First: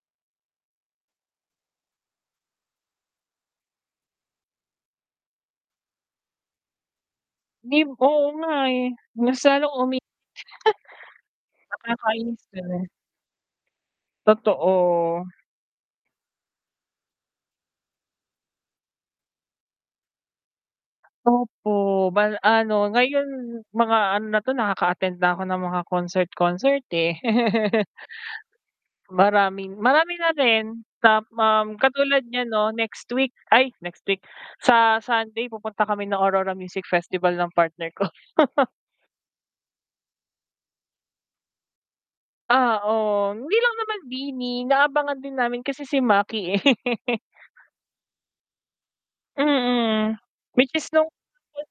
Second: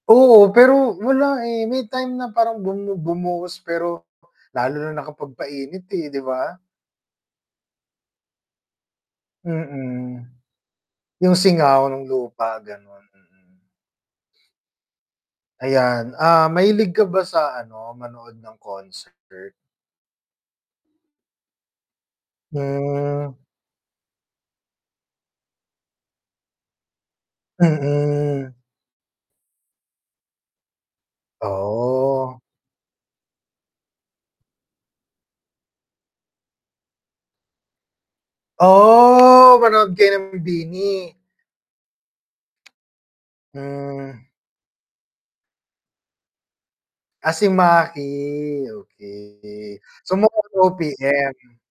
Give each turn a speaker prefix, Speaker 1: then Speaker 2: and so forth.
Speaker 1: Oo, pero wala eh, may time na parang bumu bumuhos pero, lalo na nakapag-painit, eh, 'di ba?
Speaker 2: Mib oo nga eh, mas lalo umi
Speaker 1: Mm. 'Yung singaw ng
Speaker 2: Nakakainis 'di
Speaker 1: lupa,
Speaker 2: ba?
Speaker 1: gano'n, mm.
Speaker 2: Totoo.
Speaker 1: Ayan, ah, mahilig ka ba sa ano, manood ng concert?
Speaker 2: Opo, bal ano ngayon
Speaker 1: Hmm.
Speaker 2: mga ano na 'to, nakaka-attend na ako ng mga concert-concert, eh.
Speaker 1: Mm.
Speaker 2: Maraming marami na rin ta um, katulad
Speaker 1: Oh.
Speaker 2: niyan 'no next week, ay next week, sa Sunday pupunta kami ng Aurora Music Festival ng partner ko.
Speaker 1: Oh! Manood kayo ng BINI?
Speaker 2: Oo. Hindi lang naman
Speaker 1: Hmm.
Speaker 2: BINI, inaabangan din namin kasi si Maki eh.
Speaker 1: Ah, si Maki, okey. So
Speaker 2: Mm,
Speaker 1: more on
Speaker 2: which is [unintelligible]
Speaker 1: OPM?